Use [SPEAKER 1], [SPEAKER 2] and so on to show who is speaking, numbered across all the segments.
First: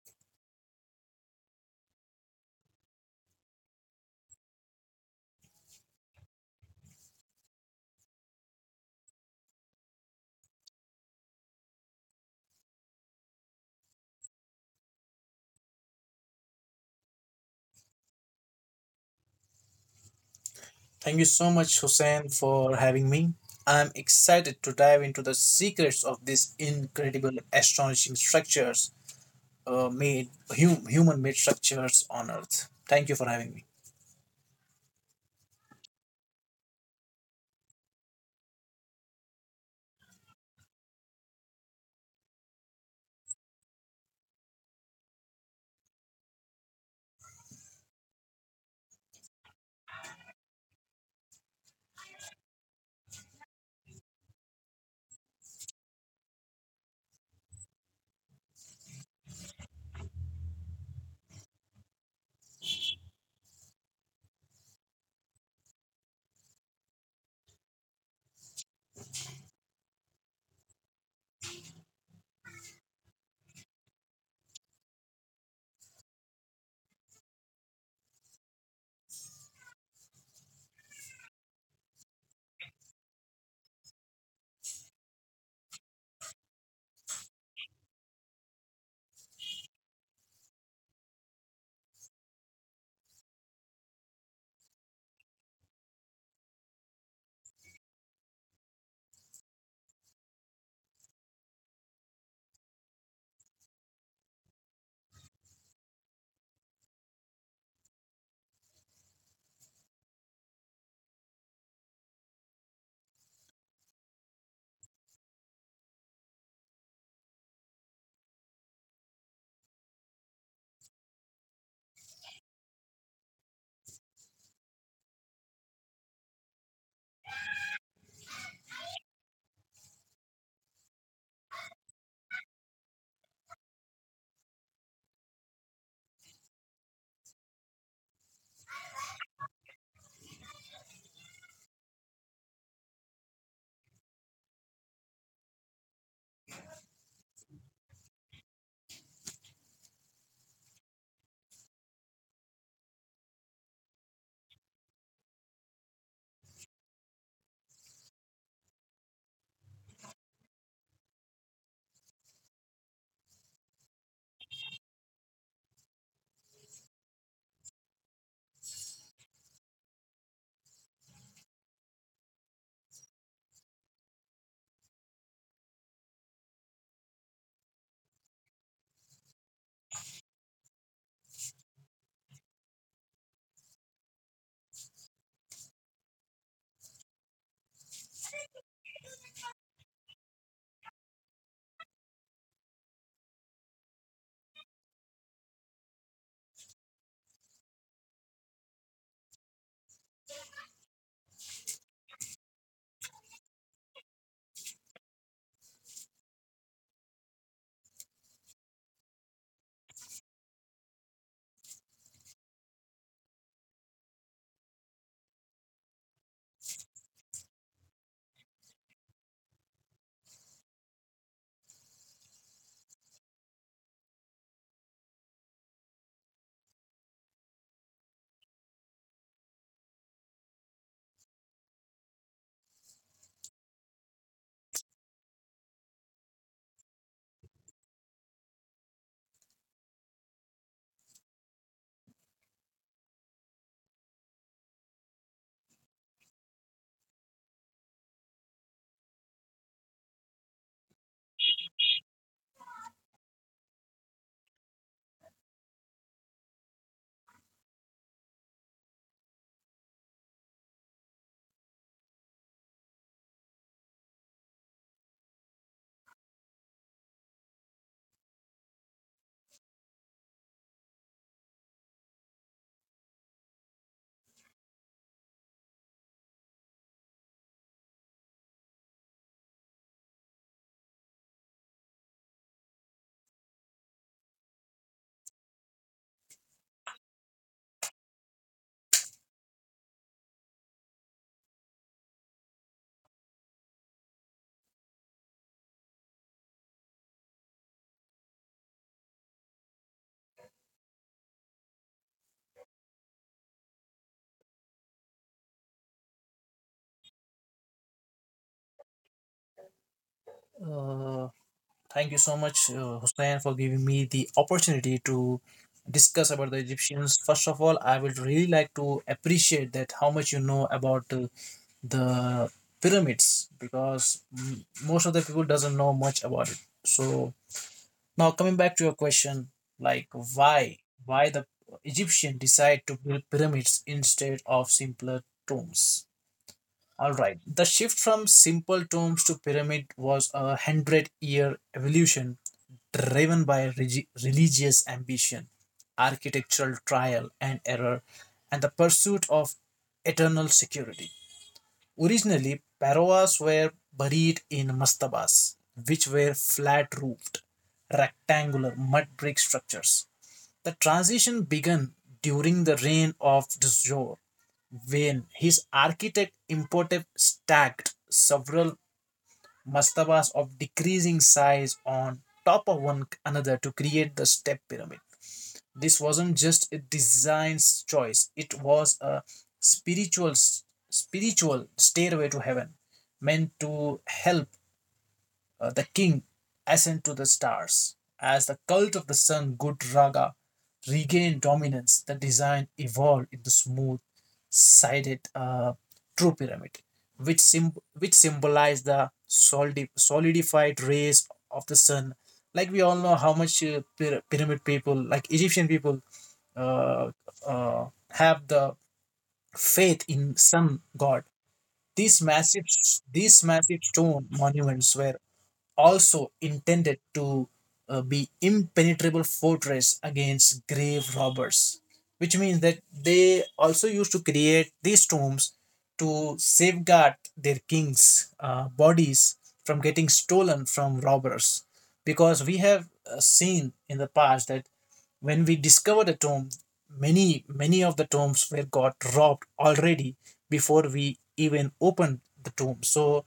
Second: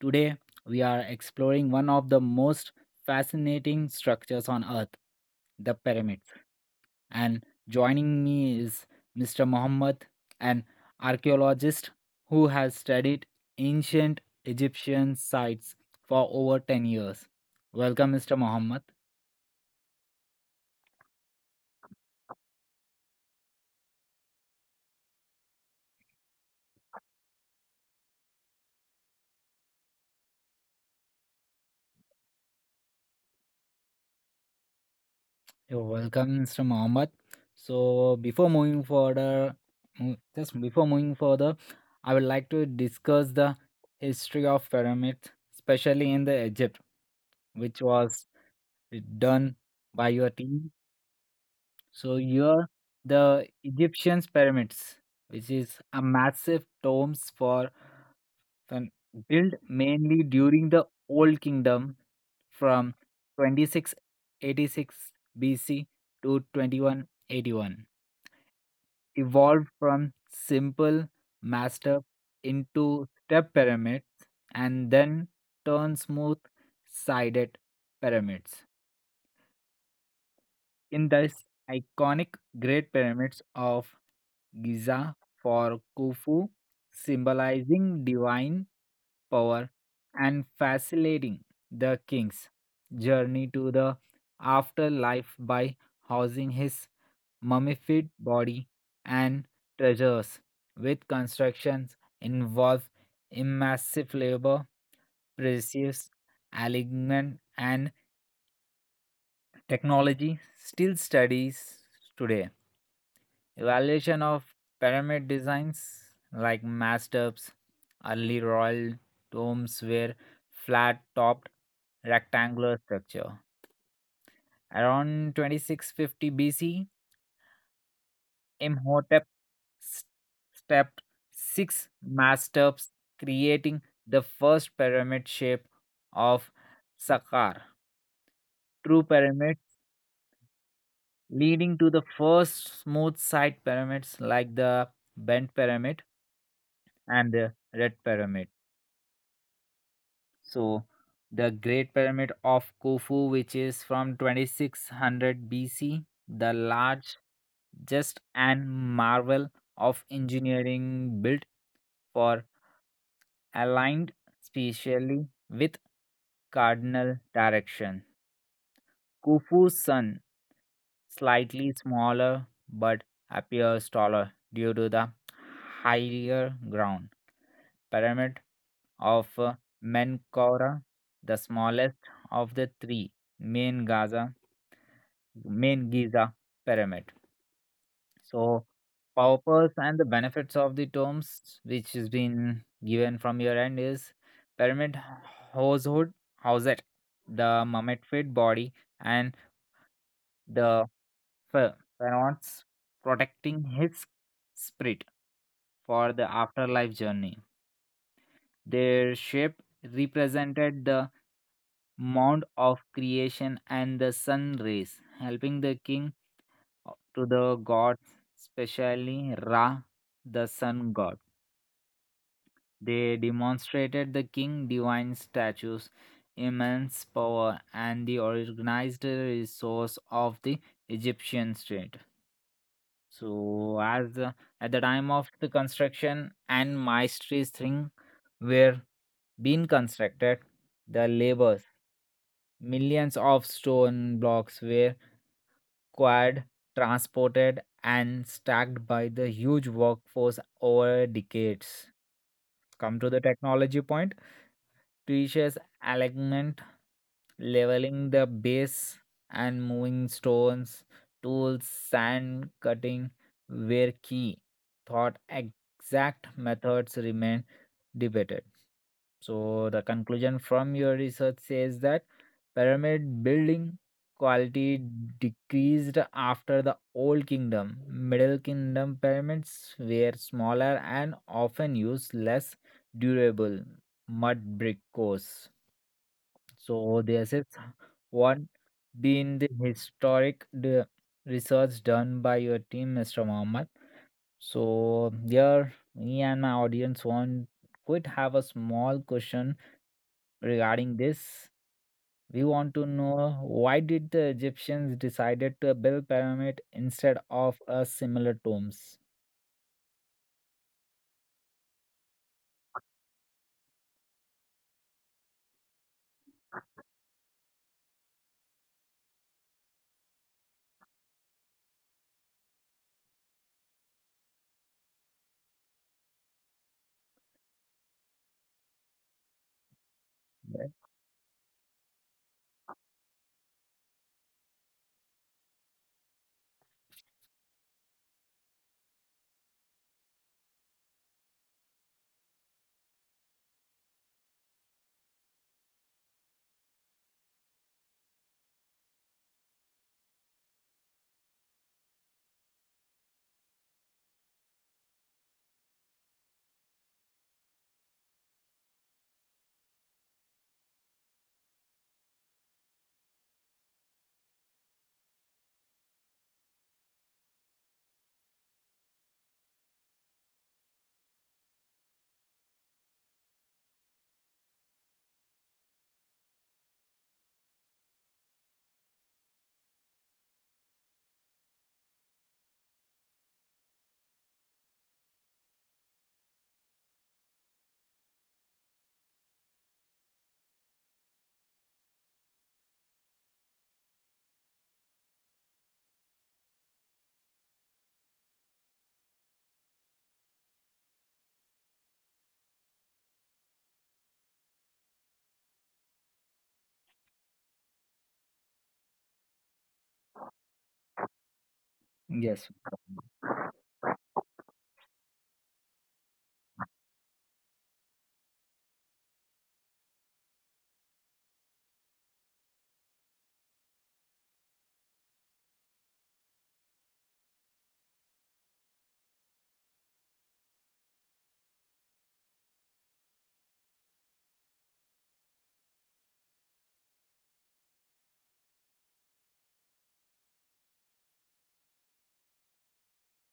[SPEAKER 1] Today we are exploring one of the most fascinating structures on earth, the pyramids. And joining me is Mr. Muhammad, an archaeologist who has studied ancient Egyptian sites for over 10 years. Welcome Mr. Muhammad.
[SPEAKER 2] Thank you so much, Hussein, for having me. I'm excited to dive into the secrets of these incredible astonishing structures, uh, made human-made structures on Earth. Thank you for having me.
[SPEAKER 1] You're welcome, Mr. Mohammed. So, before moving further, just before moving further, I would like to discuss the history of pyramids, especially in the Egypt, which was done by your team. So, here the Egyptians pyramids, which is a massive tombs for and built mainly during the Old Kingdom from 2686 BC to 2181, evolved from simple mass step into step pyramids and then turn smooth sided pyramids in the iconic Great Pyramids of Giza for Khufu, symbolizing divine power and facilitating the king's journey to the afterlife by housing his mummified body and treasures, with constructions involve immersive labor, precious, alignment, and technology still studies today. Evaluation of pyramid designs like masturbs, early royal tombs were flat topped rectangular structure. Around 2650 BC, Imhotep s- stepped six masturbs, creating the first pyramid shape of Saqqar. True pyramid leading to the first smooth side pyramids like the Bent Pyramid and the Red Pyramid. So, the Great Pyramid of Khufu, which is from 2600 BC, the large, just and marvel of engineering built for aligned spatially with cardinal direction. Khufu's son, slightly smaller but appears taller due to the higher ground. Pyramid of Menkaura, the smallest of the three main Gaza, main Giza pyramid. So, purpose and the benefits of the tombs, which has been given from your end, is pyramid household, housed the mummified body and the Fe- Fëanor protecting his spirit for the afterlife journey. Their shape represented the mound of creation and the sun rays, helping the king to the gods, especially Ra, the sun god. They demonstrated the king divine statues, immense power, and the organized resource of the Egyptian state. So as the, at the time of the construction and maestries thing were being constructed, the labors, millions of stone blocks were acquired, transported, and stacked by the huge workforce over decades. Come to the technology point teaches alignment, leveling the base, and moving stones, tools, sand cutting were key. Thought exact methods remain debated. So, the conclusion from your research says that pyramid building quality decreased after the Old Kingdom. Middle Kingdom pyramids were smaller and often used less durable mud brick cores. So, this is one been the historic the research done by your team, Mr. Mohammed. So, here me and my audience want could have a small question regarding this, we want to know why did the Egyptians decided to build pyramid instead of a similar tombs?
[SPEAKER 2] Uh, thank you so much, Hussein, for giving me the opportunity to discuss about the Egyptians. First of all, I would really like to appreciate that how much you know about the pyramids because most of the people doesn't know much about it. So now coming back to your question, like
[SPEAKER 1] Right?
[SPEAKER 2] why why the Egyptian decide to build pyramids instead of simpler tombs? All right, the shift from simple tombs to pyramid was 100-year evolution driven by religious ambition, architectural trial and error, and the pursuit of eternal security. Originally, Parovas were buried in mastabas, which were flat roofed, rectangular mud brick structures. The transition began during the reign of Dzor, when his architect Imhotep stacked several mastabas of decreasing size on top of one another to create the step pyramid. This wasn't just a design choice. It was a spiritual spiritual stairway to heaven meant to help the king ascend to the stars. As the cult of the sun Good Raga regained dominance, the design evolved into smooth sided true pyramid, which symbolized the solidified rays of the sun. Like we all know how much pyramid people, like Egyptian people, uh, uh, have the faith in sun god. These
[SPEAKER 1] Yes.
[SPEAKER 2] massive, these massive stone monuments were also intended to be impenetrable fortress against grave robbers, which means that they also used to create these tombs to safeguard their kings bodies from getting stolen from robbers, because we have seen in the past that when we discovered a tomb, many of the tombs were got robbed already before we even opened the tomb. So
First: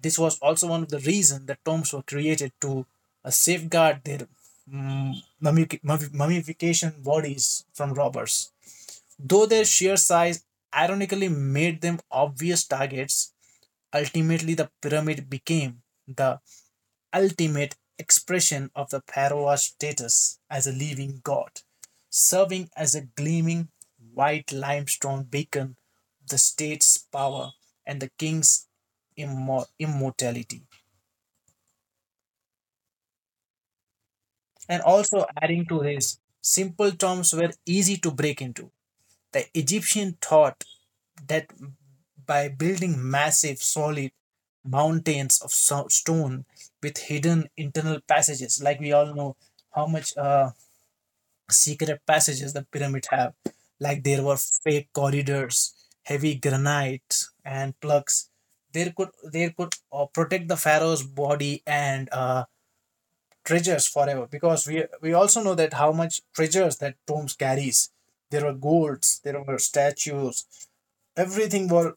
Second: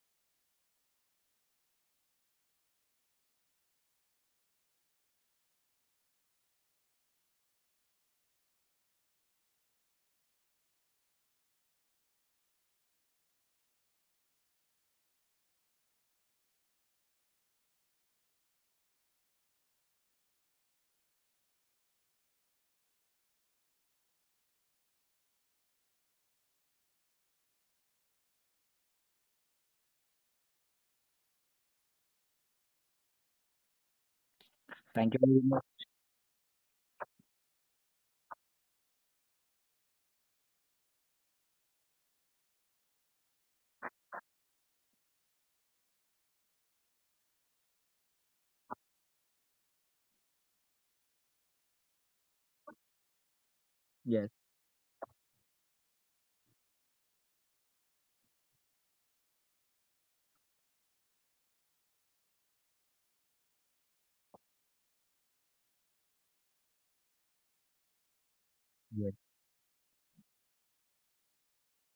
[SPEAKER 2] this was also one of the reasons that tombs were created to safeguard their mm, mummifi- mummification bodies from robbers. Though their sheer size ironically made them obvious targets, ultimately the pyramid became the ultimate expression of the pharaoh's status as a living god, serving as a gleaming white limestone beacon of the state's power and the king's immortality. And
[SPEAKER 1] Thank you
[SPEAKER 2] also
[SPEAKER 1] very much.
[SPEAKER 2] adding to his simple terms were easy to break into. The Egyptian thought that by building massive solid mountains of stone with hidden internal passages, like we all know how much secret passages the pyramid have, like there
[SPEAKER 1] Yes.
[SPEAKER 2] were fake corridors, heavy granite and plugs. There could protect the pharaoh's body and treasures forever, because we also know that how much treasures that tombs carries. There were
[SPEAKER 1] Yes.
[SPEAKER 2] golds, there were statues, everything were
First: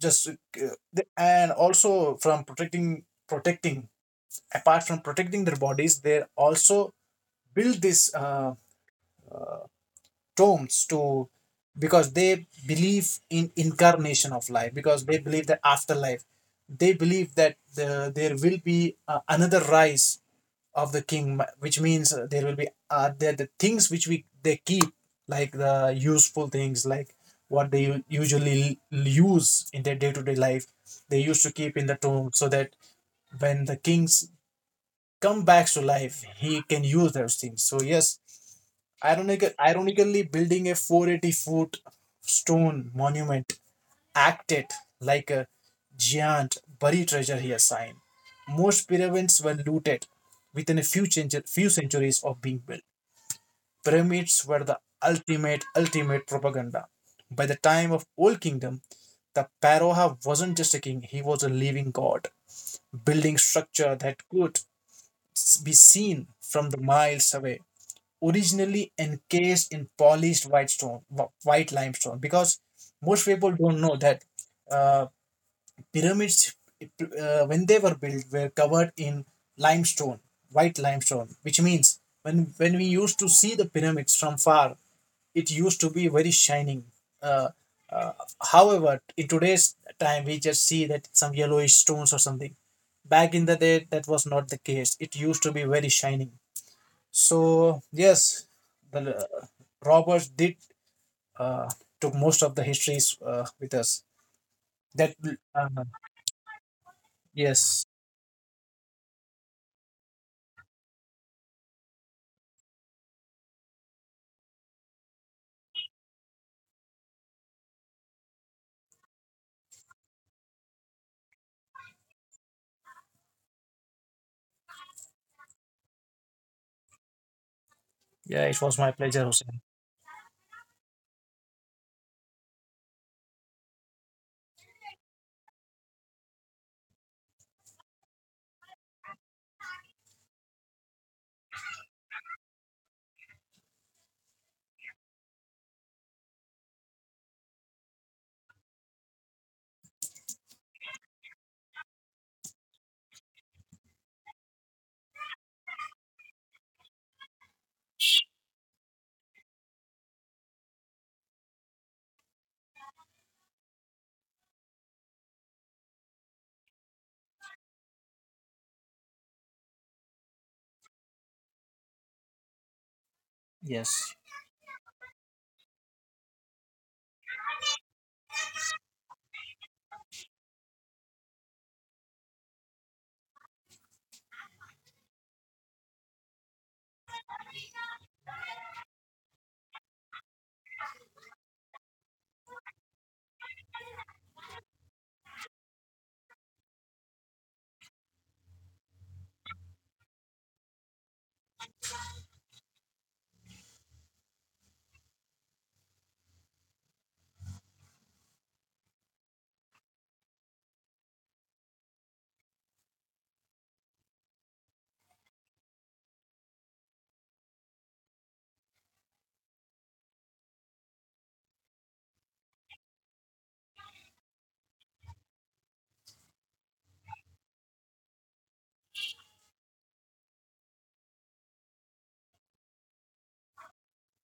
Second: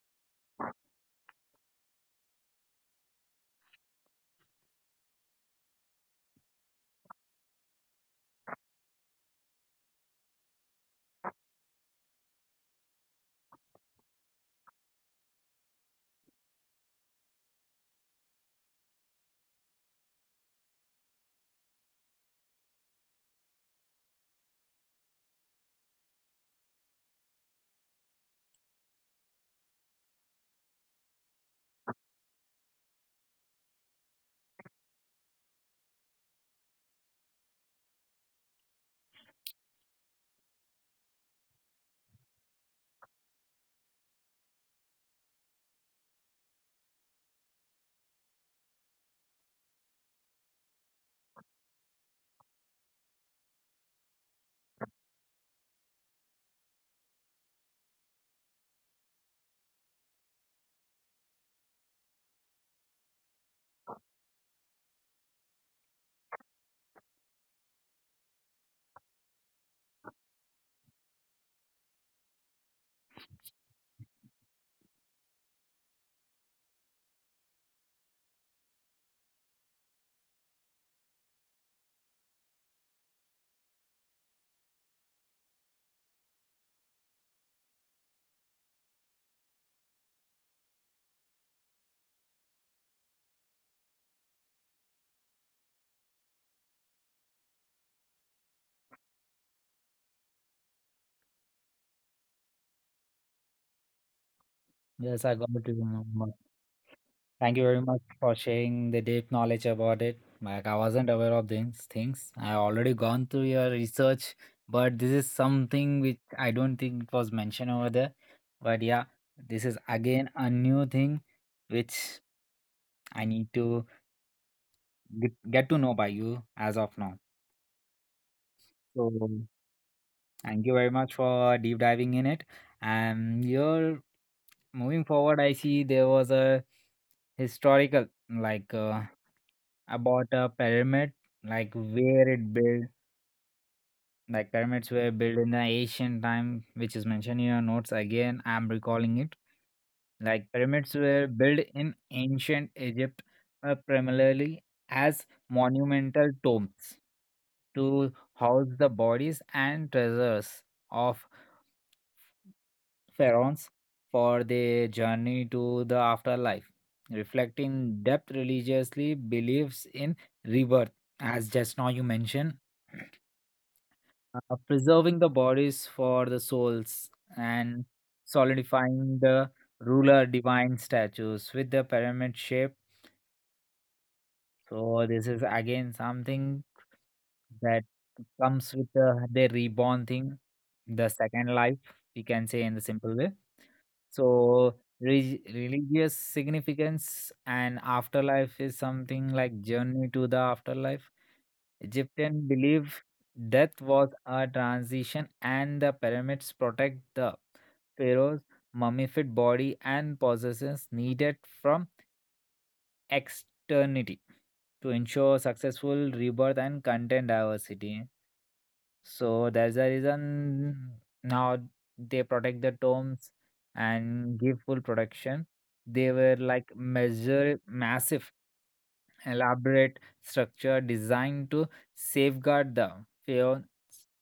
[SPEAKER 2] just and also, from protecting apart from protecting their bodies, they also build these tombs to, because they believe in incarnation of life, because they believe that afterlife, they believe that there will be another rise of the king, which means there will be there the things which we they keep, like the useful things, like what they usually use in their day-to-day life, they used to keep in the tomb so that when the kings come back to life he can use those things. So yes, ironically building a 480-foot stone monument act it like a giant buried treasure he assigned. Most pyramids were looted within few centuries of being built. Pyramids were the ultimate propaganda. By the time of Old Kingdom, the pharaoh wasn't just a king, he was a living god, building structure that could be seen from the miles away. Originally encased in polished white stone, white limestone, because most people don't know that uh, pyramids, when they were built, were covered in limestone, white limestone, which means when we used to see the pyramids from far, it used to be very shining. uh, uh, However, in today's time we just see that some yellowish stones or something. Back in the day that was not the case, it used to be very shining. So yes, the robbers did uh, took most of the histories with us, that
[SPEAKER 1] Yes, I got
[SPEAKER 2] uh,
[SPEAKER 1] to remember. Thank you very
[SPEAKER 2] yes.
[SPEAKER 1] much for sharing the deep knowledge about it. Like I wasn't aware of these things. I already gone through your research, but this is something which I don't think it was mentioned over there. But yeah, this is again a new thing which I need to get to know by you as of now.
[SPEAKER 2] Yeah, it was my
[SPEAKER 1] So
[SPEAKER 2] pleasure, Hussein.
[SPEAKER 1] thank you very much for deep diving in it. And here moving forward, I see there was a historical about a pyramid, like where it built. Like pyramids were built in the ancient time, which is mentioned in your notes again. I'm recalling it. Like pyramids were built in ancient Egypt, primarily as monumental tombs to house the bodies and treasures of pharaohs for their journey to the afterlife, reflecting depth religiously beliefs in rebirth, as just now you mentioned
[SPEAKER 2] Yes,
[SPEAKER 1] preserving the bodies for the souls and solidifying the ruler divine statues with the pyramid shape. So this is again something that comes with the reborn thing, the second life, we can say in the simple way. So religious significance and afterlife is something like journey to the afterlife. Egyptian belief death was a transition and the pyramids protect the pharaoh's mummified body and possessions needed from externity to ensure successful rebirth and content diversity, so there's a reason now they protect the tombs and give full protection. They were like measure massive, elaborate structure designed to safeguard the pharaoh's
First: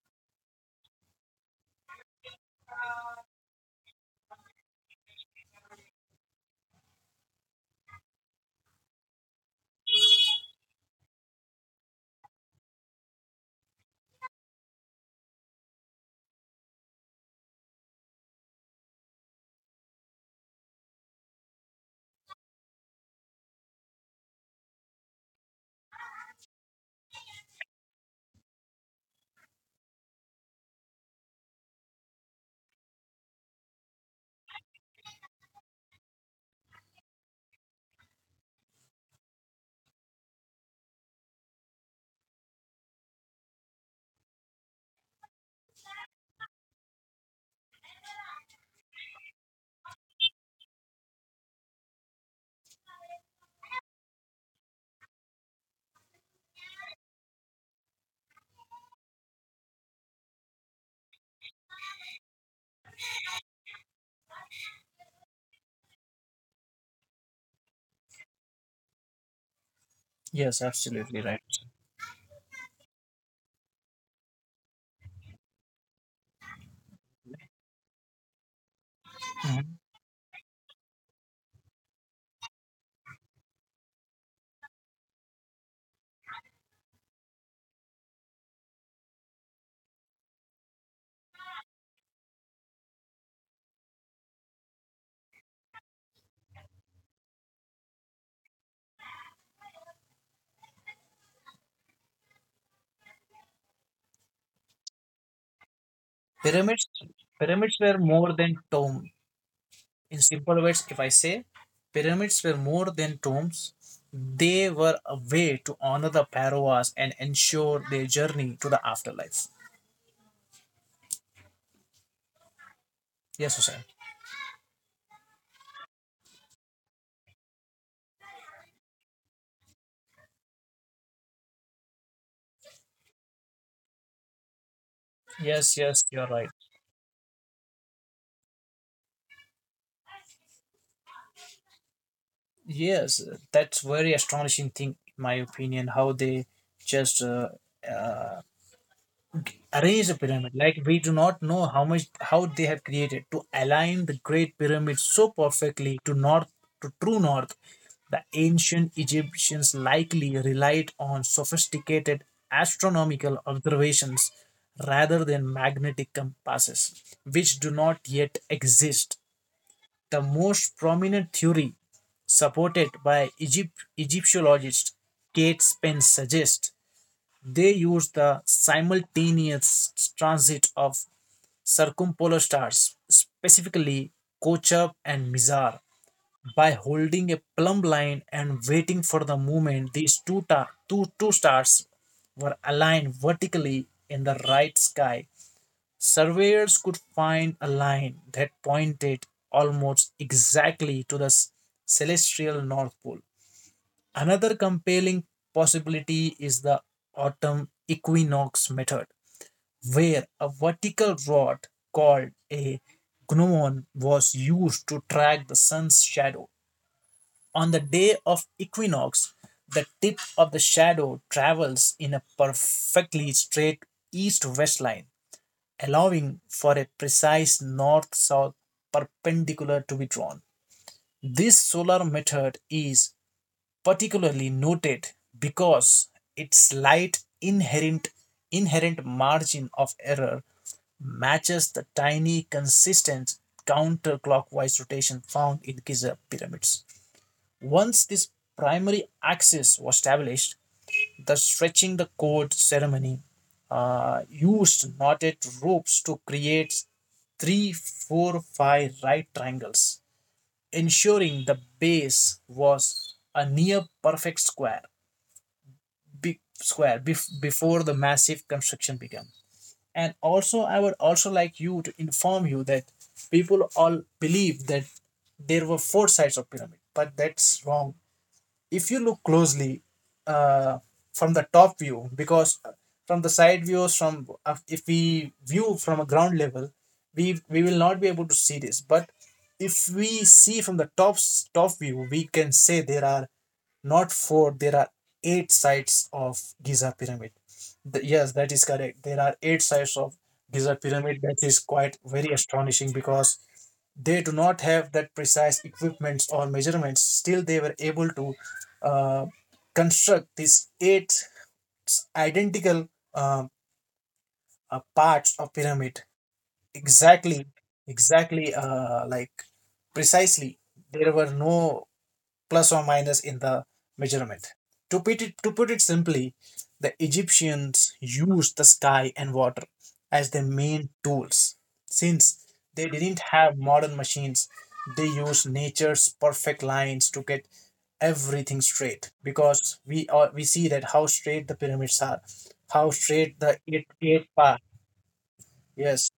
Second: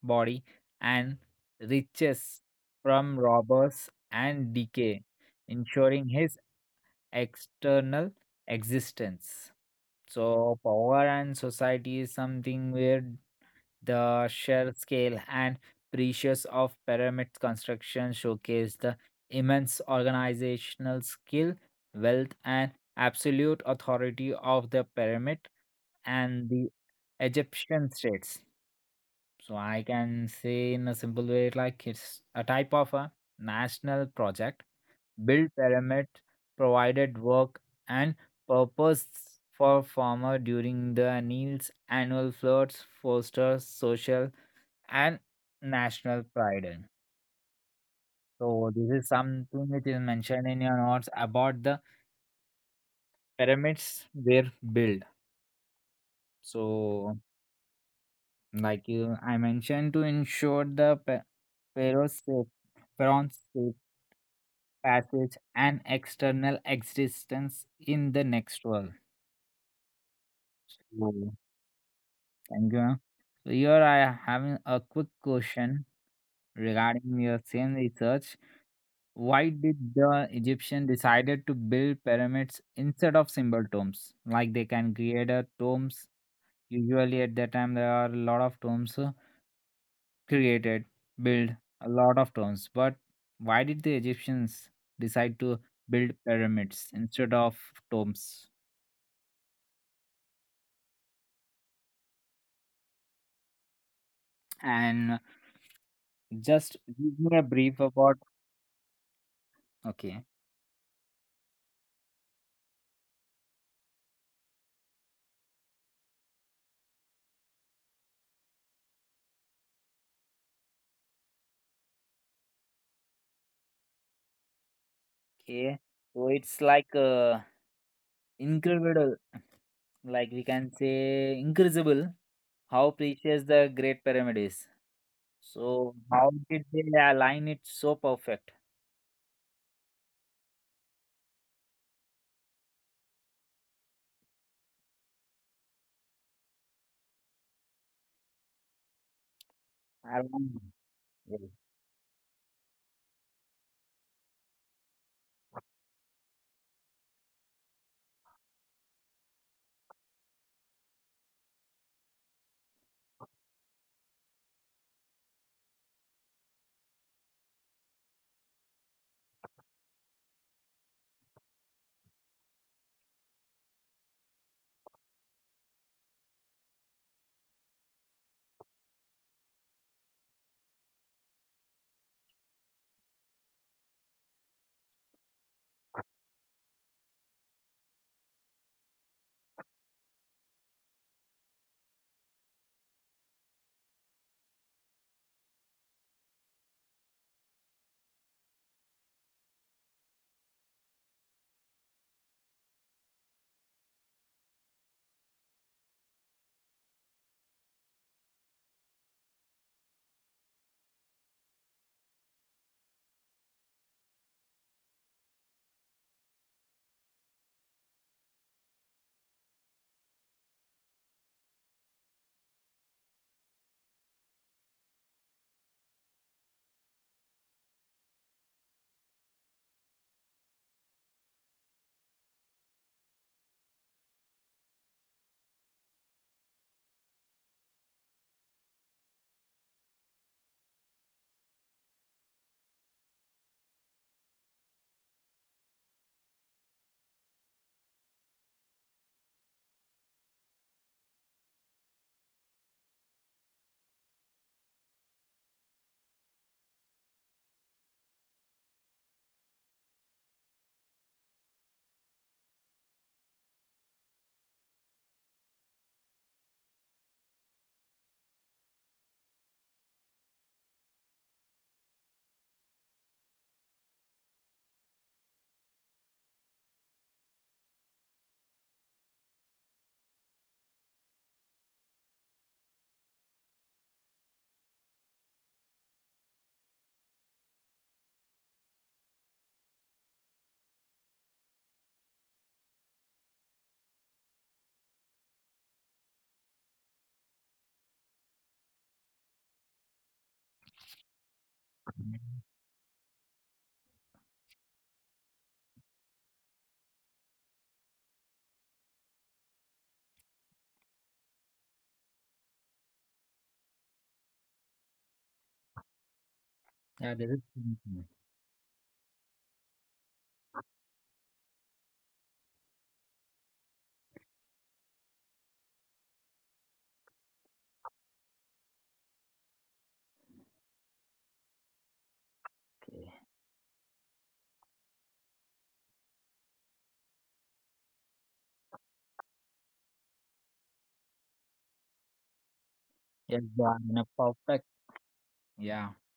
[SPEAKER 1] body and riches from robbers and decay, ensuring his external existence. So power and society is something where the sheer scale and precious of pyramid construction showcase the immense organizational skill, wealth, and absolute authority of the pyramid and the Egyptian states. So I can say in a simple way, like it's a type of a national project. Build pyramid provided work and purpose for farmer during the Nile's annual floods, foster social and national pride in. So this is something which is mentioned in your notes about the pyramids their build. So like you, I mentioned to ensure the pharaoh's safe, pharaoh's safe passage and external existence in the next world.
[SPEAKER 2] yes, absolutely
[SPEAKER 1] So,
[SPEAKER 2] right.
[SPEAKER 1] thank you, ma'am. So here I am having a quick question regarding your same research. Why
[SPEAKER 2] Mhm.
[SPEAKER 1] did the Egyptian decided to build pyramids instead of simple tombs? Like they can create a tombs. Usually at that time there are a lot of tombs created, build a lot of tombs. But why did the Egyptians decide to build pyramids instead of tombs? And just
[SPEAKER 2] Pyramids,
[SPEAKER 1] give me a
[SPEAKER 2] pyramids
[SPEAKER 1] brief
[SPEAKER 2] were
[SPEAKER 1] about.
[SPEAKER 2] more than tomb. In
[SPEAKER 1] Okay.
[SPEAKER 2] simple words, if I say, pyramids were more than tombs. They were a way to honor the pharaohs and ensure their journey to the afterlife. Yes, Hussein.
[SPEAKER 1] Okay. So it's like incredible, like we can say incredible how precious the Great Pyramid is.
[SPEAKER 2] Yes,
[SPEAKER 1] So
[SPEAKER 2] yes, you're
[SPEAKER 1] how
[SPEAKER 2] right.
[SPEAKER 1] did they align it so perfect?
[SPEAKER 2] Yes, that's very astonishing thing, in my opinion, how they just uh, arrange the
[SPEAKER 1] I don't
[SPEAKER 2] pyramid,
[SPEAKER 1] know.
[SPEAKER 2] like we do not
[SPEAKER 1] Yeah.
[SPEAKER 2] know how much how they have created to align the great pyramid so perfectly to true north. The ancient Egyptians likely relied on sophisticated astronomical observations rather than magnetic compasses, which do not yet exist. The most prominent theory, supported by egyptologists Kate Spence, suggests they use the simultaneous transit of circumpolar stars, specifically Kochab and Mizar. By holding a plumb line and waiting for the moment these two stars were aligned vertically in the right sky, surveyors could find a line that pointed almost exactly to the celestial North Pole. Another compelling possibility is the autumn equinox method, where a vertical rod called a gnomon was used to track the sun's shadow. On the day of equinox, the tip of the shadow travels in a perfectly straight east west line, allowing for a precise north south perpendicular to be drawn. This solar method is particularly noted because its slight inherent margin of error matches the tiny consistent counterclockwise rotation found in Giza pyramids. Once this primary axis was established, the stretching the cord ceremony used knotted ropes to create 3-4-5 right triangles, ensuring the base was a near perfect square, before the massive construction began. And also, I would also like you to inform you that people all believe that there were four sides of pyramid, but that's wrong. If you look closely uh, from the top view, because from the side views, from if we view from a ground level, we will not be able to see this. But if we see from the top view, we can say there are not four, there are eight sides of Giza pyramid. Yes, that is correct, there are eight sides of Giza pyramid. That is quite very astonishing, because they do not have that precise equipments or measurements, still they were able to uh, construct these eight identical um, parts of pyramid
[SPEAKER 1] Yeah, this
[SPEAKER 2] exactly.
[SPEAKER 1] is
[SPEAKER 2] exactly uh, like Precisely, there were no plus or minus in the measurement. To put it simply, the Egyptians used the sky and water as their main tools. Since they
[SPEAKER 1] okay.
[SPEAKER 2] didn't have modern machines, they used nature's perfect lines to get everything straight. Because we are, we see that how straight the pyramids are, how straight
[SPEAKER 1] Yes,
[SPEAKER 2] the
[SPEAKER 1] you are
[SPEAKER 2] eight
[SPEAKER 1] in a
[SPEAKER 2] eight part.
[SPEAKER 1] perfect. Yeah,
[SPEAKER 2] Yes,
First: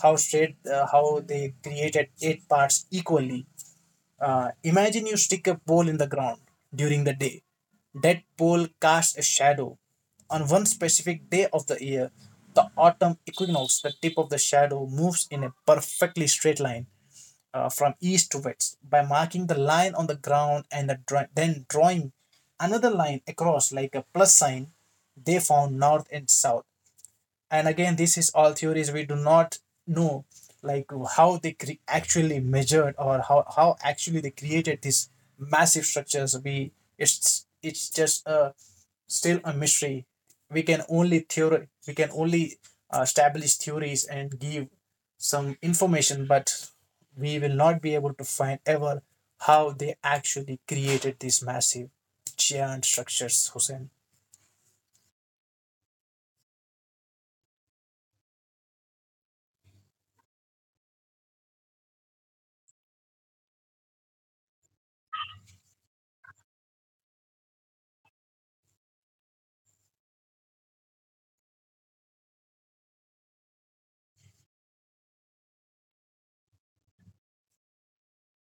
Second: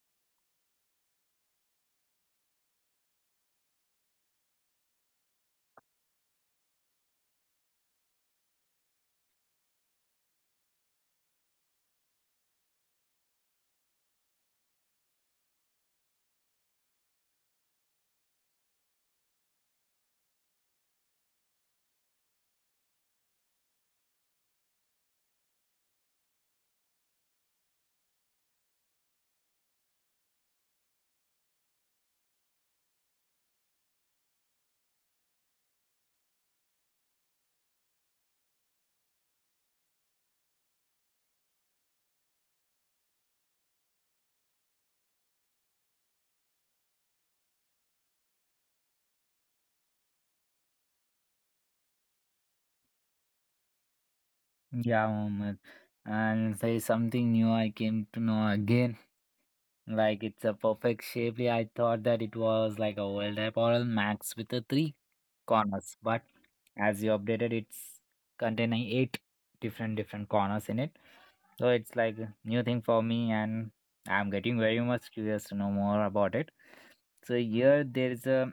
[SPEAKER 2] how straight, how they created eight parts equally. Imagine you stick a pole in the ground during the day. That pole casts a shadow. On one specific day of the year, the autumn equinox, the tip of the shadow moves in a perfectly straight line from east to west. By marking the line on the ground and then drawing another line across like a plus sign, they found north and south. And again, this is all theories. We do not know, like, how they actually measured, or how actually they created these massive structures. We It's just a, still a mystery. We can only establish theories and give some information, but we will not be able to find ever how they actually created these massive giant structures, Hussein.
[SPEAKER 1] yeah, moment. And say something new I came to know again. Like it's a perfect shape. Yeah, I thought that it was like a world apparel max with the three corners, but as you updated, it's containing eight different corners in it. So it's like a new thing for me, and I'm getting very much curious to know more about it. So here there is a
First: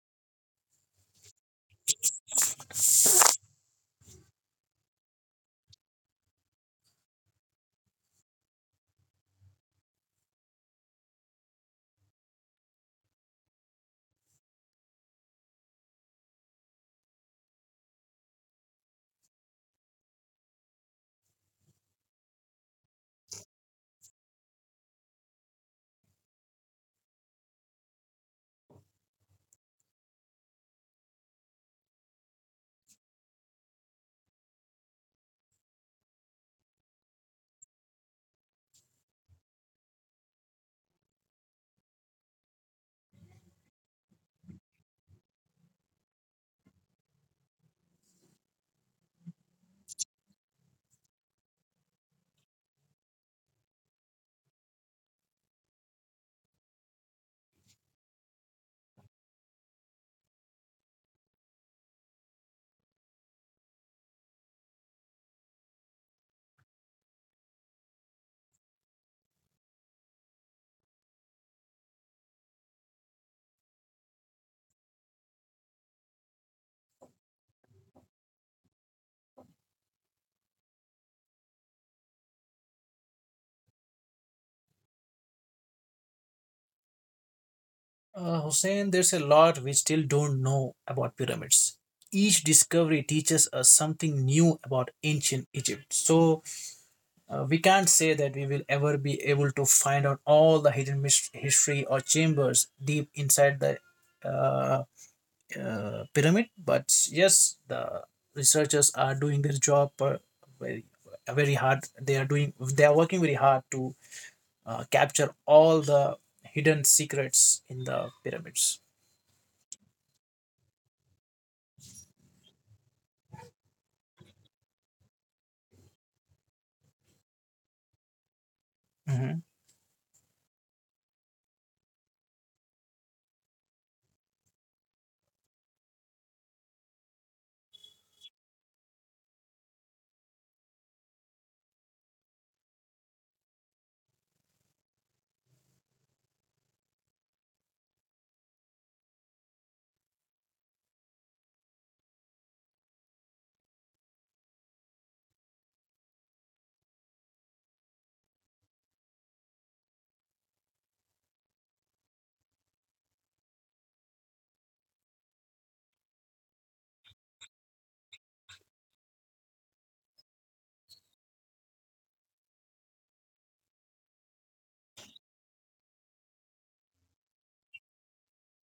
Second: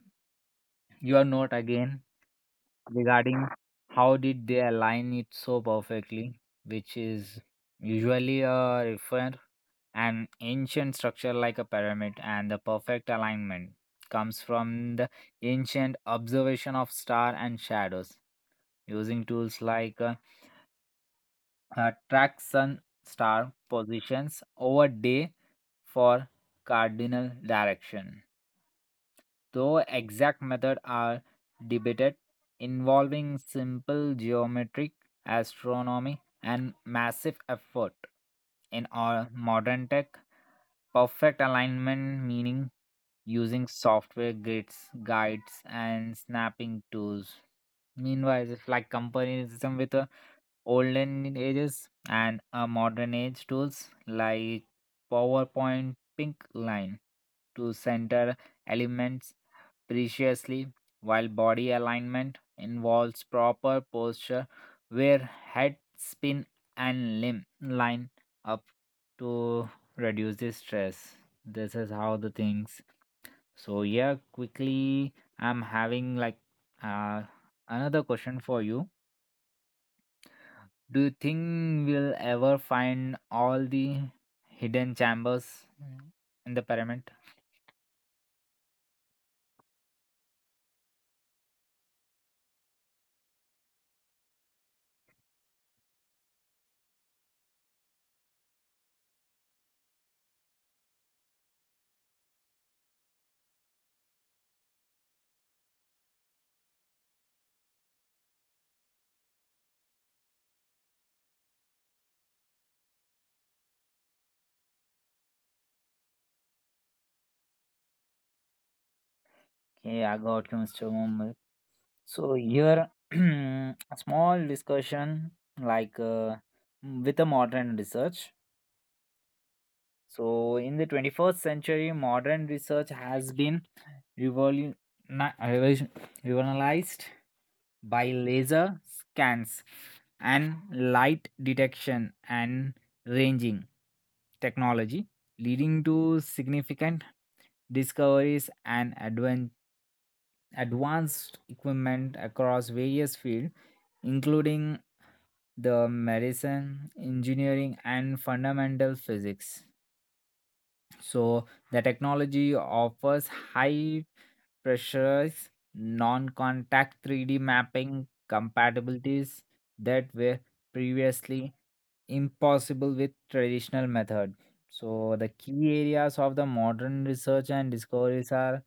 [SPEAKER 1] you are not again regarding how did they align it so perfectly, which is usually a refer an ancient structure like a pyramid, and the perfect alignment comes from the ancient observation of star and shadows using tools like track sun star positions over day for cardinal direction though exact methods are debated, involving simple geometric astronomy and massive effort. In our modern tech, perfect alignment meaning using software grids, guides, and snapping tools. Meanwhile, it's like comparison with olden ages and modern age tools like PowerPoint pink line to center elements preciously, while body alignment involves proper posture where head spin and limb line up to reduce the stress. This is how the things. So yeah, quickly I'm having uh, another question for you. Do you think we'll ever find all the hidden chambers in the pyramid?
[SPEAKER 2] Hussein, there's a lot we still don't know about pyramids. Each discovery teaches us something new about ancient Egypt. So we can't say that we will ever be able to find out all the hidden history or chambers deep inside the uh, pyramid. But yes, the researchers are doing their job very, very hard. They are doing. They are working very hard to capture all the hidden secrets in the pyramids.
[SPEAKER 1] Okay, I got you, Mr. Muhammad. So here, a small discussion like uh, with the modern research.
[SPEAKER 2] Mhm.
[SPEAKER 1] So in the 21st century, modern research has been revolu- na- revolution- revolutionized by laser scans and light detection and ranging technology, leading to significant discoveries and advanced equipment across various fields, including the medicine, engineering, and fundamental physics. So the technology offers high pressures, non-contact 3D mapping compatibilities that were previously impossible with traditional method. So the key areas of the modern research and discoveries are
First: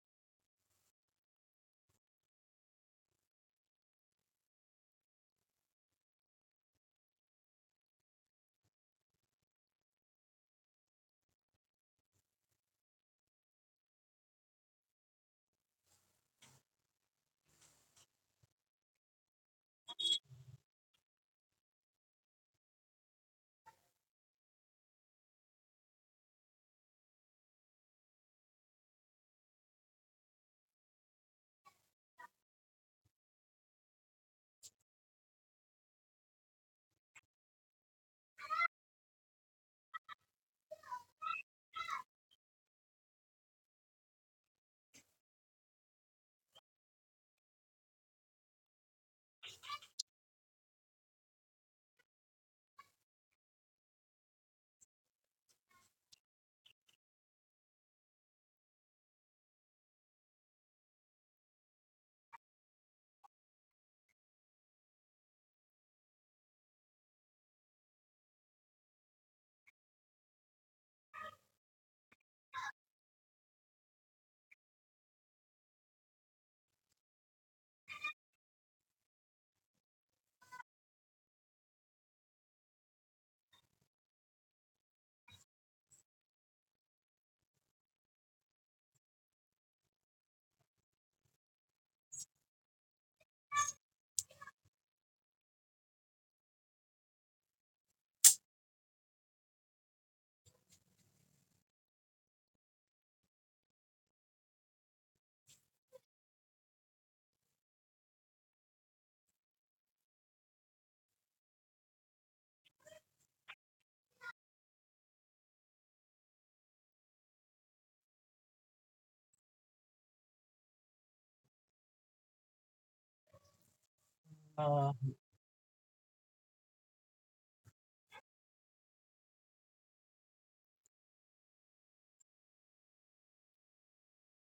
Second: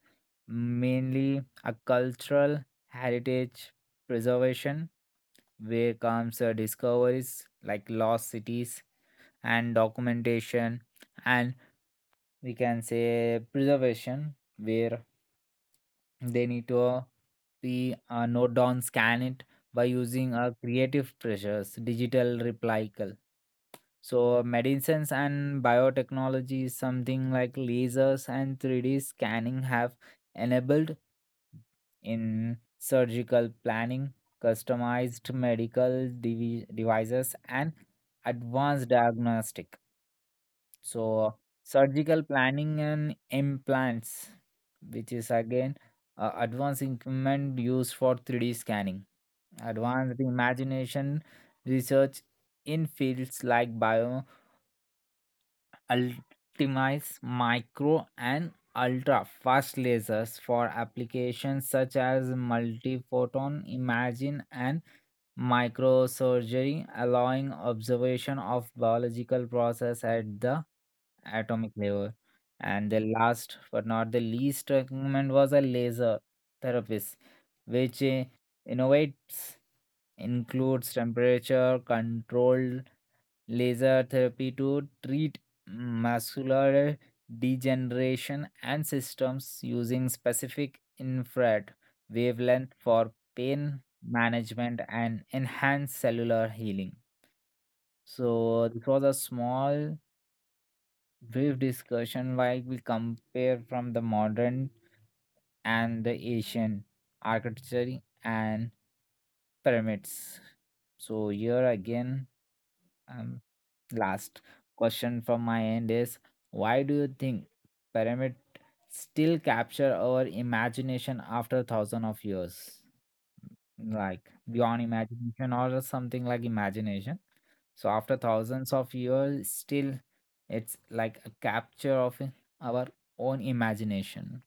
[SPEAKER 1] mainly a cultural heritage preservation, where comes discoveries like lost cities, and documentation and we can say preservation where they need to be note down scan it by using creative pressures digital replical. So medicines and biotechnology something like lasers and 3D scanning have enabled in surgical planning customized medical devices and advanced diagnostic. So surgical planning and implants, which is again advanced equipment used for 3D scanning, advanced imagination research in fields like bio ultimize micro and ultra fast lasers for applications such as multiphoton imaging and microsurgery allowing observation of biological process at the atomic level. And the last but not the least recommend was a laser therapist, which innovates includes temperature controlled laser therapy to treat muscular degeneration and systems using specific infrared wavelength for pain management and enhanced cellular healing. So, this was a small, brief discussion while we compare from the modern and the Asian architecture and pyramids. So, here again, Um, last question from my end is why do you think pyramid still capture our imagination after thousand of years? Like beyond
[SPEAKER 2] Uh,
[SPEAKER 1] imagination or something like imagination. So after thousands of years, still it's like a capture of our own imagination.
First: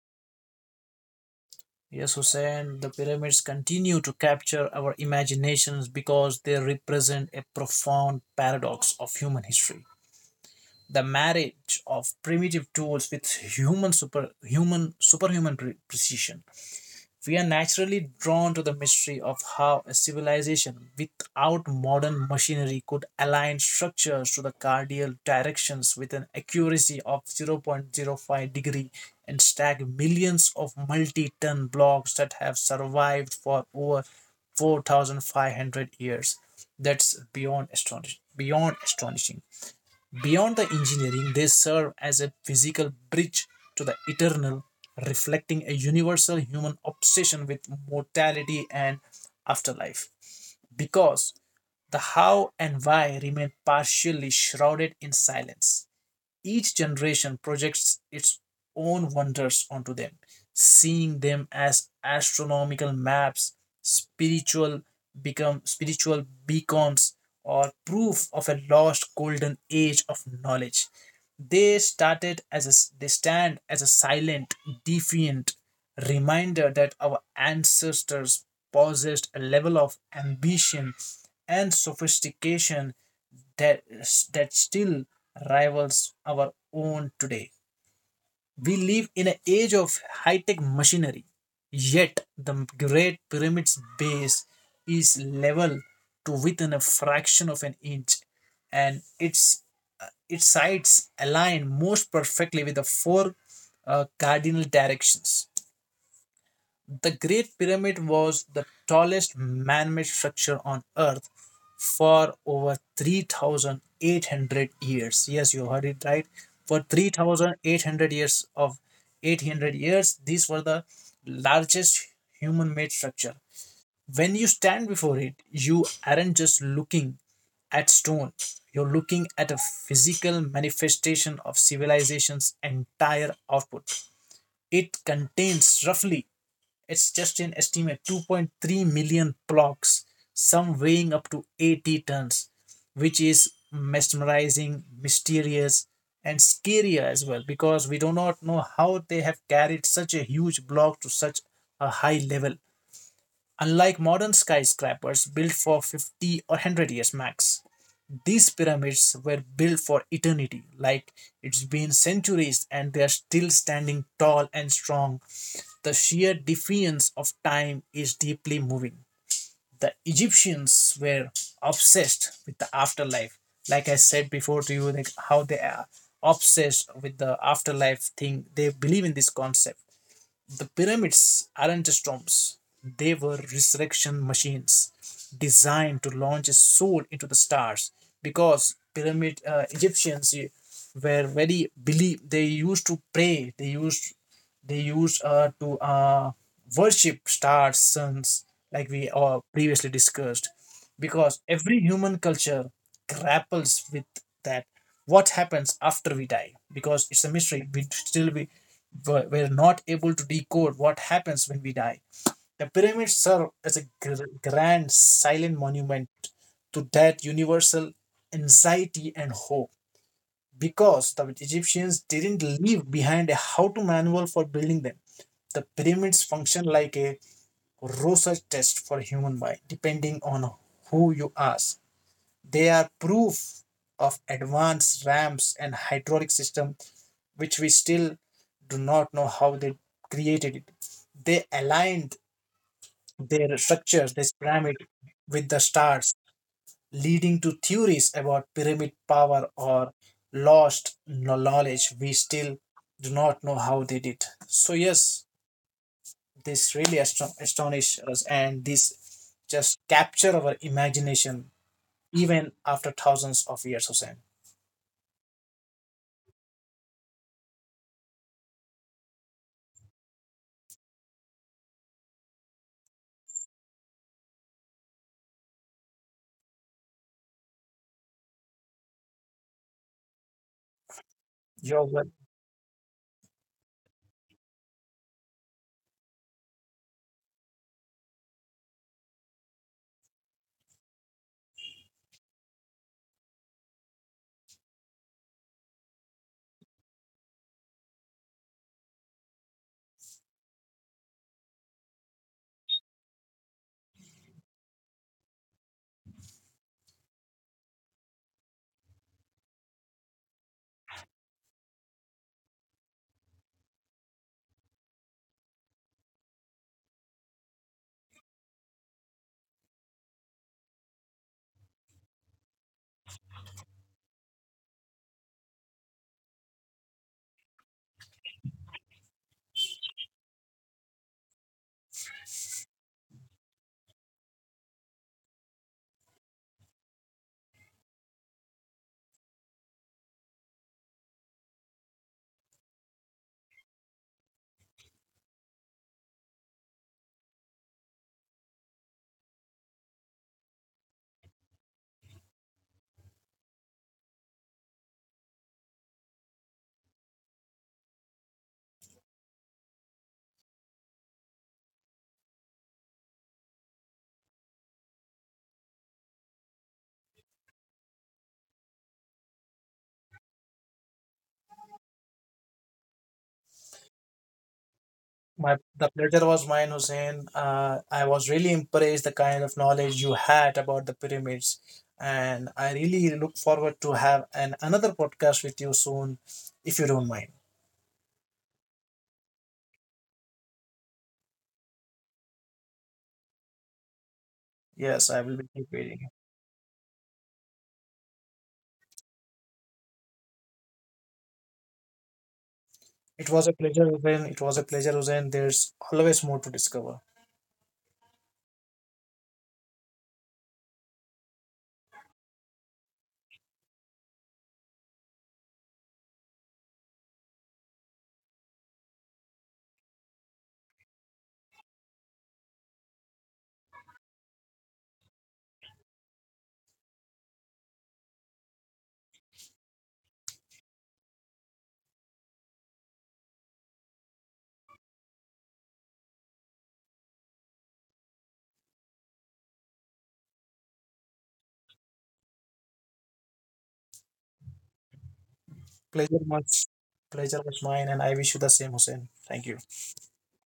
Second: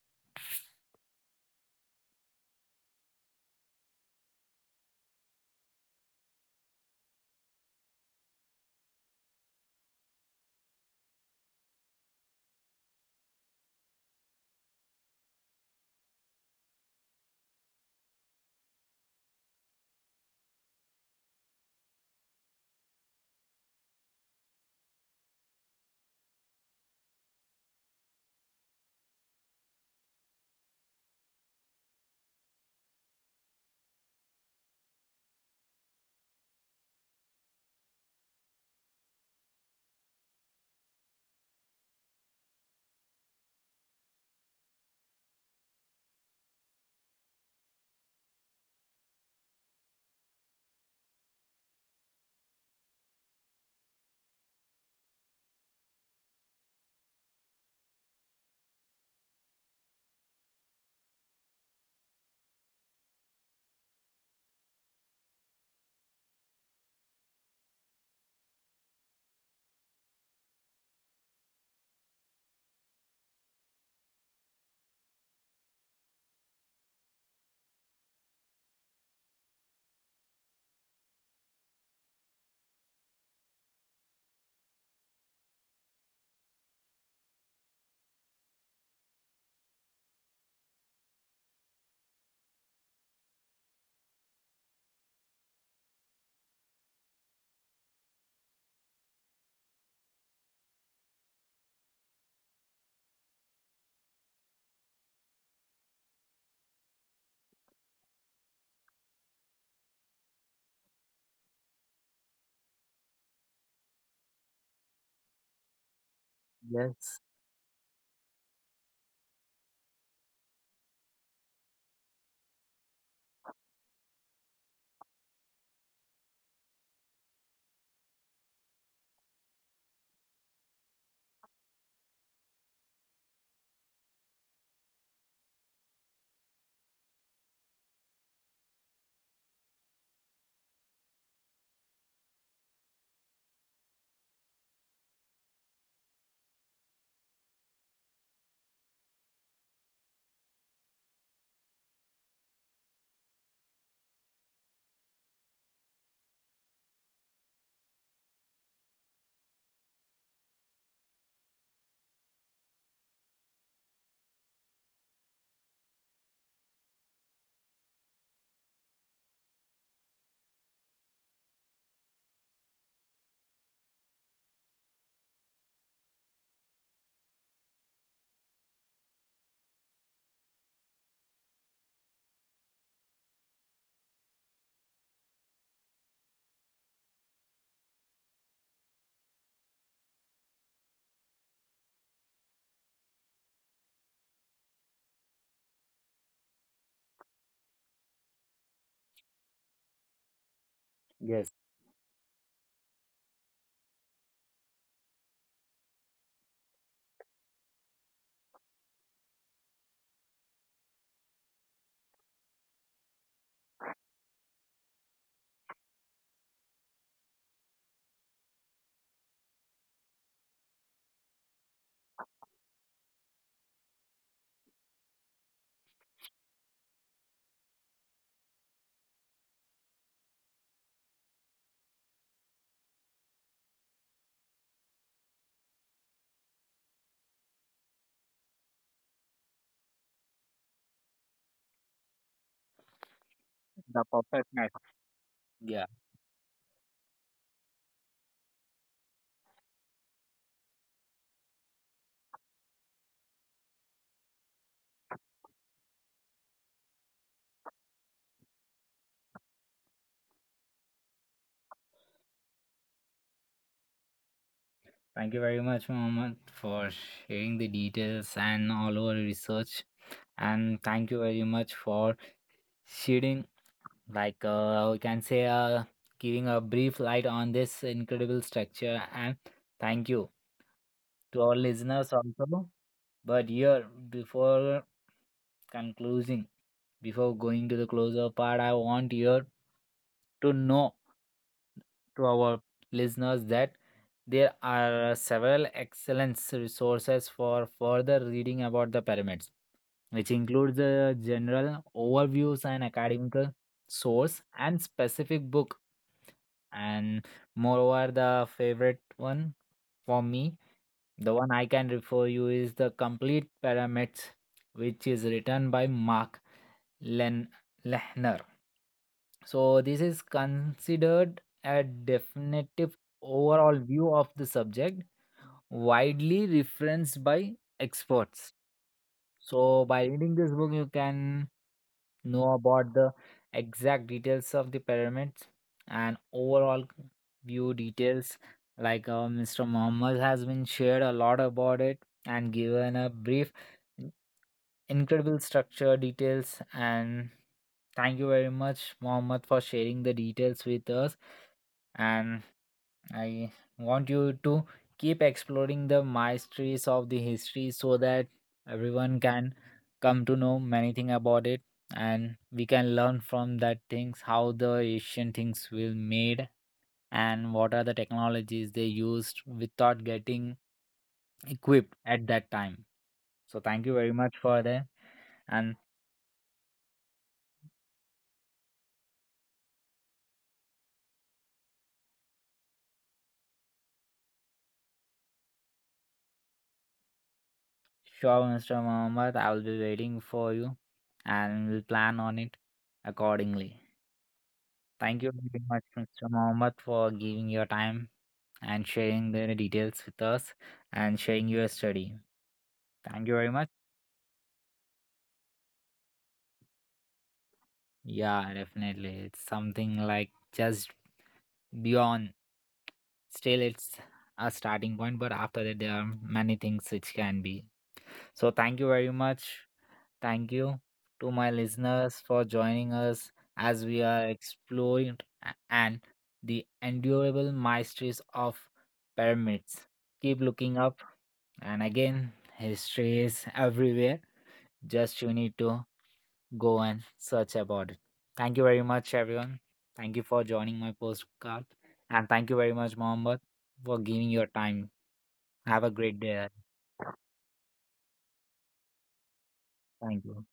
[SPEAKER 2] yes, Hussein, the pyramids continue to capture our imaginations because they represent a profound paradox of human history. The marriage of primitive tools with human super human superhuman precision. We are naturally drawn to the mystery of how a civilization without modern machinery could align structures to the cardinal directions with an accuracy of zero point zero 0.05 degree and stack millions of multi-ton blocks that have survived for over 4,500 years. That's beyond astonishing. Beyond astonishing. Beyond the engineering, they serve as a physical bridge to the eternal, reflecting a universal human obsession with mortality and afterlife. Because the how and why remain partially shrouded in silence. Each generation projects its own wonders onto them, seeing them as astronomical maps, spiritual spiritual beacons, or proof of a lost golden age of knowledge. They started as a, they stand as a silent, defiant reminder that our ancestors possessed a level of ambition and sophistication that that still rivals our own today. We live in an age of high-tech machinery, yet the Great Pyramid's base is level to within a fraction of an inch, and its sides align most perfectly with the four cardinal directions. The Great Pyramid was the tallest man made structure on Earth for over 3,800 years. Yes, you heard it right. For
[SPEAKER 1] Yes,
[SPEAKER 2] 3,800 years, these were the largest human made structure. When you stand before it, you aren't just looking at stone, you're looking at a physical manifestation of civilization's entire output. It contains, roughly, it's just an estimate, 2.3 million blocks, some weighing up to 80 tons, which is mesmerizing, mysterious, and scary as well, because we do not know how they have carried such a huge block to such a high level. Unlike modern skyscrapers built for 50 or 100 years max, these pyramids were built for eternity. Like, it's been centuries and they are still standing tall and strong. The sheer defiance of time is deeply moving. The Egyptians were obsessed with the afterlife. Like I said before to you, like how they are obsessed with the afterlife thing. They believe in this concept. The pyramids aren't just tombs, they were resurrection machines designed to launch a soul into the stars, because pyramid Egyptians eh, were very believe they used to pray, they used to worship stars, suns, like we previously discussed, because
[SPEAKER 1] yes,
[SPEAKER 2] every human culture grapples with that. What happens after we die? Because it's a mystery. We were not able to decode what happens when we die. The pyramids serve as a grand silent monument to that universal anxiety and hope, because the Egyptians didn't leave behind a how to manual for building them. The pyramids function like a Rorschach test for human mind, depending on who you ask. They are proof of advanced ramps and hydraulic system, which we still do not know how they created it. They aligned their
[SPEAKER 1] the
[SPEAKER 2] structures, this
[SPEAKER 1] perfect match.
[SPEAKER 2] pyramid, with the
[SPEAKER 1] Yeah.
[SPEAKER 2] stars, leading to theories about pyramid power or lost knowledge. We still do not know how they did. So yes, this really astonish us, and this just capture our imagination even after thousands of years, Hussein.
[SPEAKER 1] Thank you very much, Mohammed, for sharing the details and all our research. And thank you very much for shedding we can say giving a brief light on this incredible structure, and thank you to our
[SPEAKER 2] Your are
[SPEAKER 1] listeners also. But here before concluding, before going to the closer part, I want you to know to our listeners that there are several excellent resources for further reading about the pyramids, which includes the general overviews and academic source and specific book. And moreover, the favorite one for me, the one I can refer you is the complete pyramids, which is written by Mark Len- Lehner. So this is considered a definitive overall view of the subject, widely referenced by experts. So, by reading this book, you can know about the exact details of the pyramids and overall view details. Like Mr. Muhammad has been shared a lot about it and given a brief, incredible structure details. And thank you very much, Muhammad, for sharing the details with us. And I want you to keep exploring the mysteries of the history so that everyone can come to know many things about it, and we can learn from that things how the asian things will made and what are the technologies they used without getting equipped at that time. So thank you very much for that.
[SPEAKER 2] my
[SPEAKER 1] And
[SPEAKER 2] The pleasure was mine, Hussein. I was really impressed the kind of knowledge you had about the pyramids, and I really look forward to have an another podcast with you soon, if you don't mind.
[SPEAKER 1] sure, Mr. Mohammed, I will be waiting for you, and we'll plan on it accordingly.
[SPEAKER 2] Yes, I
[SPEAKER 1] Thank you
[SPEAKER 2] will be
[SPEAKER 1] very
[SPEAKER 2] keep
[SPEAKER 1] much,
[SPEAKER 2] waiting.
[SPEAKER 1] Mr. Mohammed, for giving your time and sharing the details with us and sharing your study. Thank
[SPEAKER 2] It
[SPEAKER 1] you
[SPEAKER 2] was a
[SPEAKER 1] very much.
[SPEAKER 2] pleasure, Hussein. It was a pleasure, Hussein. There's always more to discover.
[SPEAKER 1] Yeah, definitely. It's something like just beyond. Still, it's a starting point, but after that, there are many things which can be. So, thank you very much. Thank you to my listeners for joining us as we are exploring and the endurable mysteries of pyramids. Keep looking up, and again, history is everywhere. Just you need to go and search about it. Thank you very much, everyone. Thank you for joining my postcard. And thank you very much, Mohammed, for giving your time. Have a great
[SPEAKER 2] Pleasure
[SPEAKER 1] day.
[SPEAKER 2] much. Pleasure was mine, and I wish you the same, Hussein. Thank you.
[SPEAKER 1] Thank you.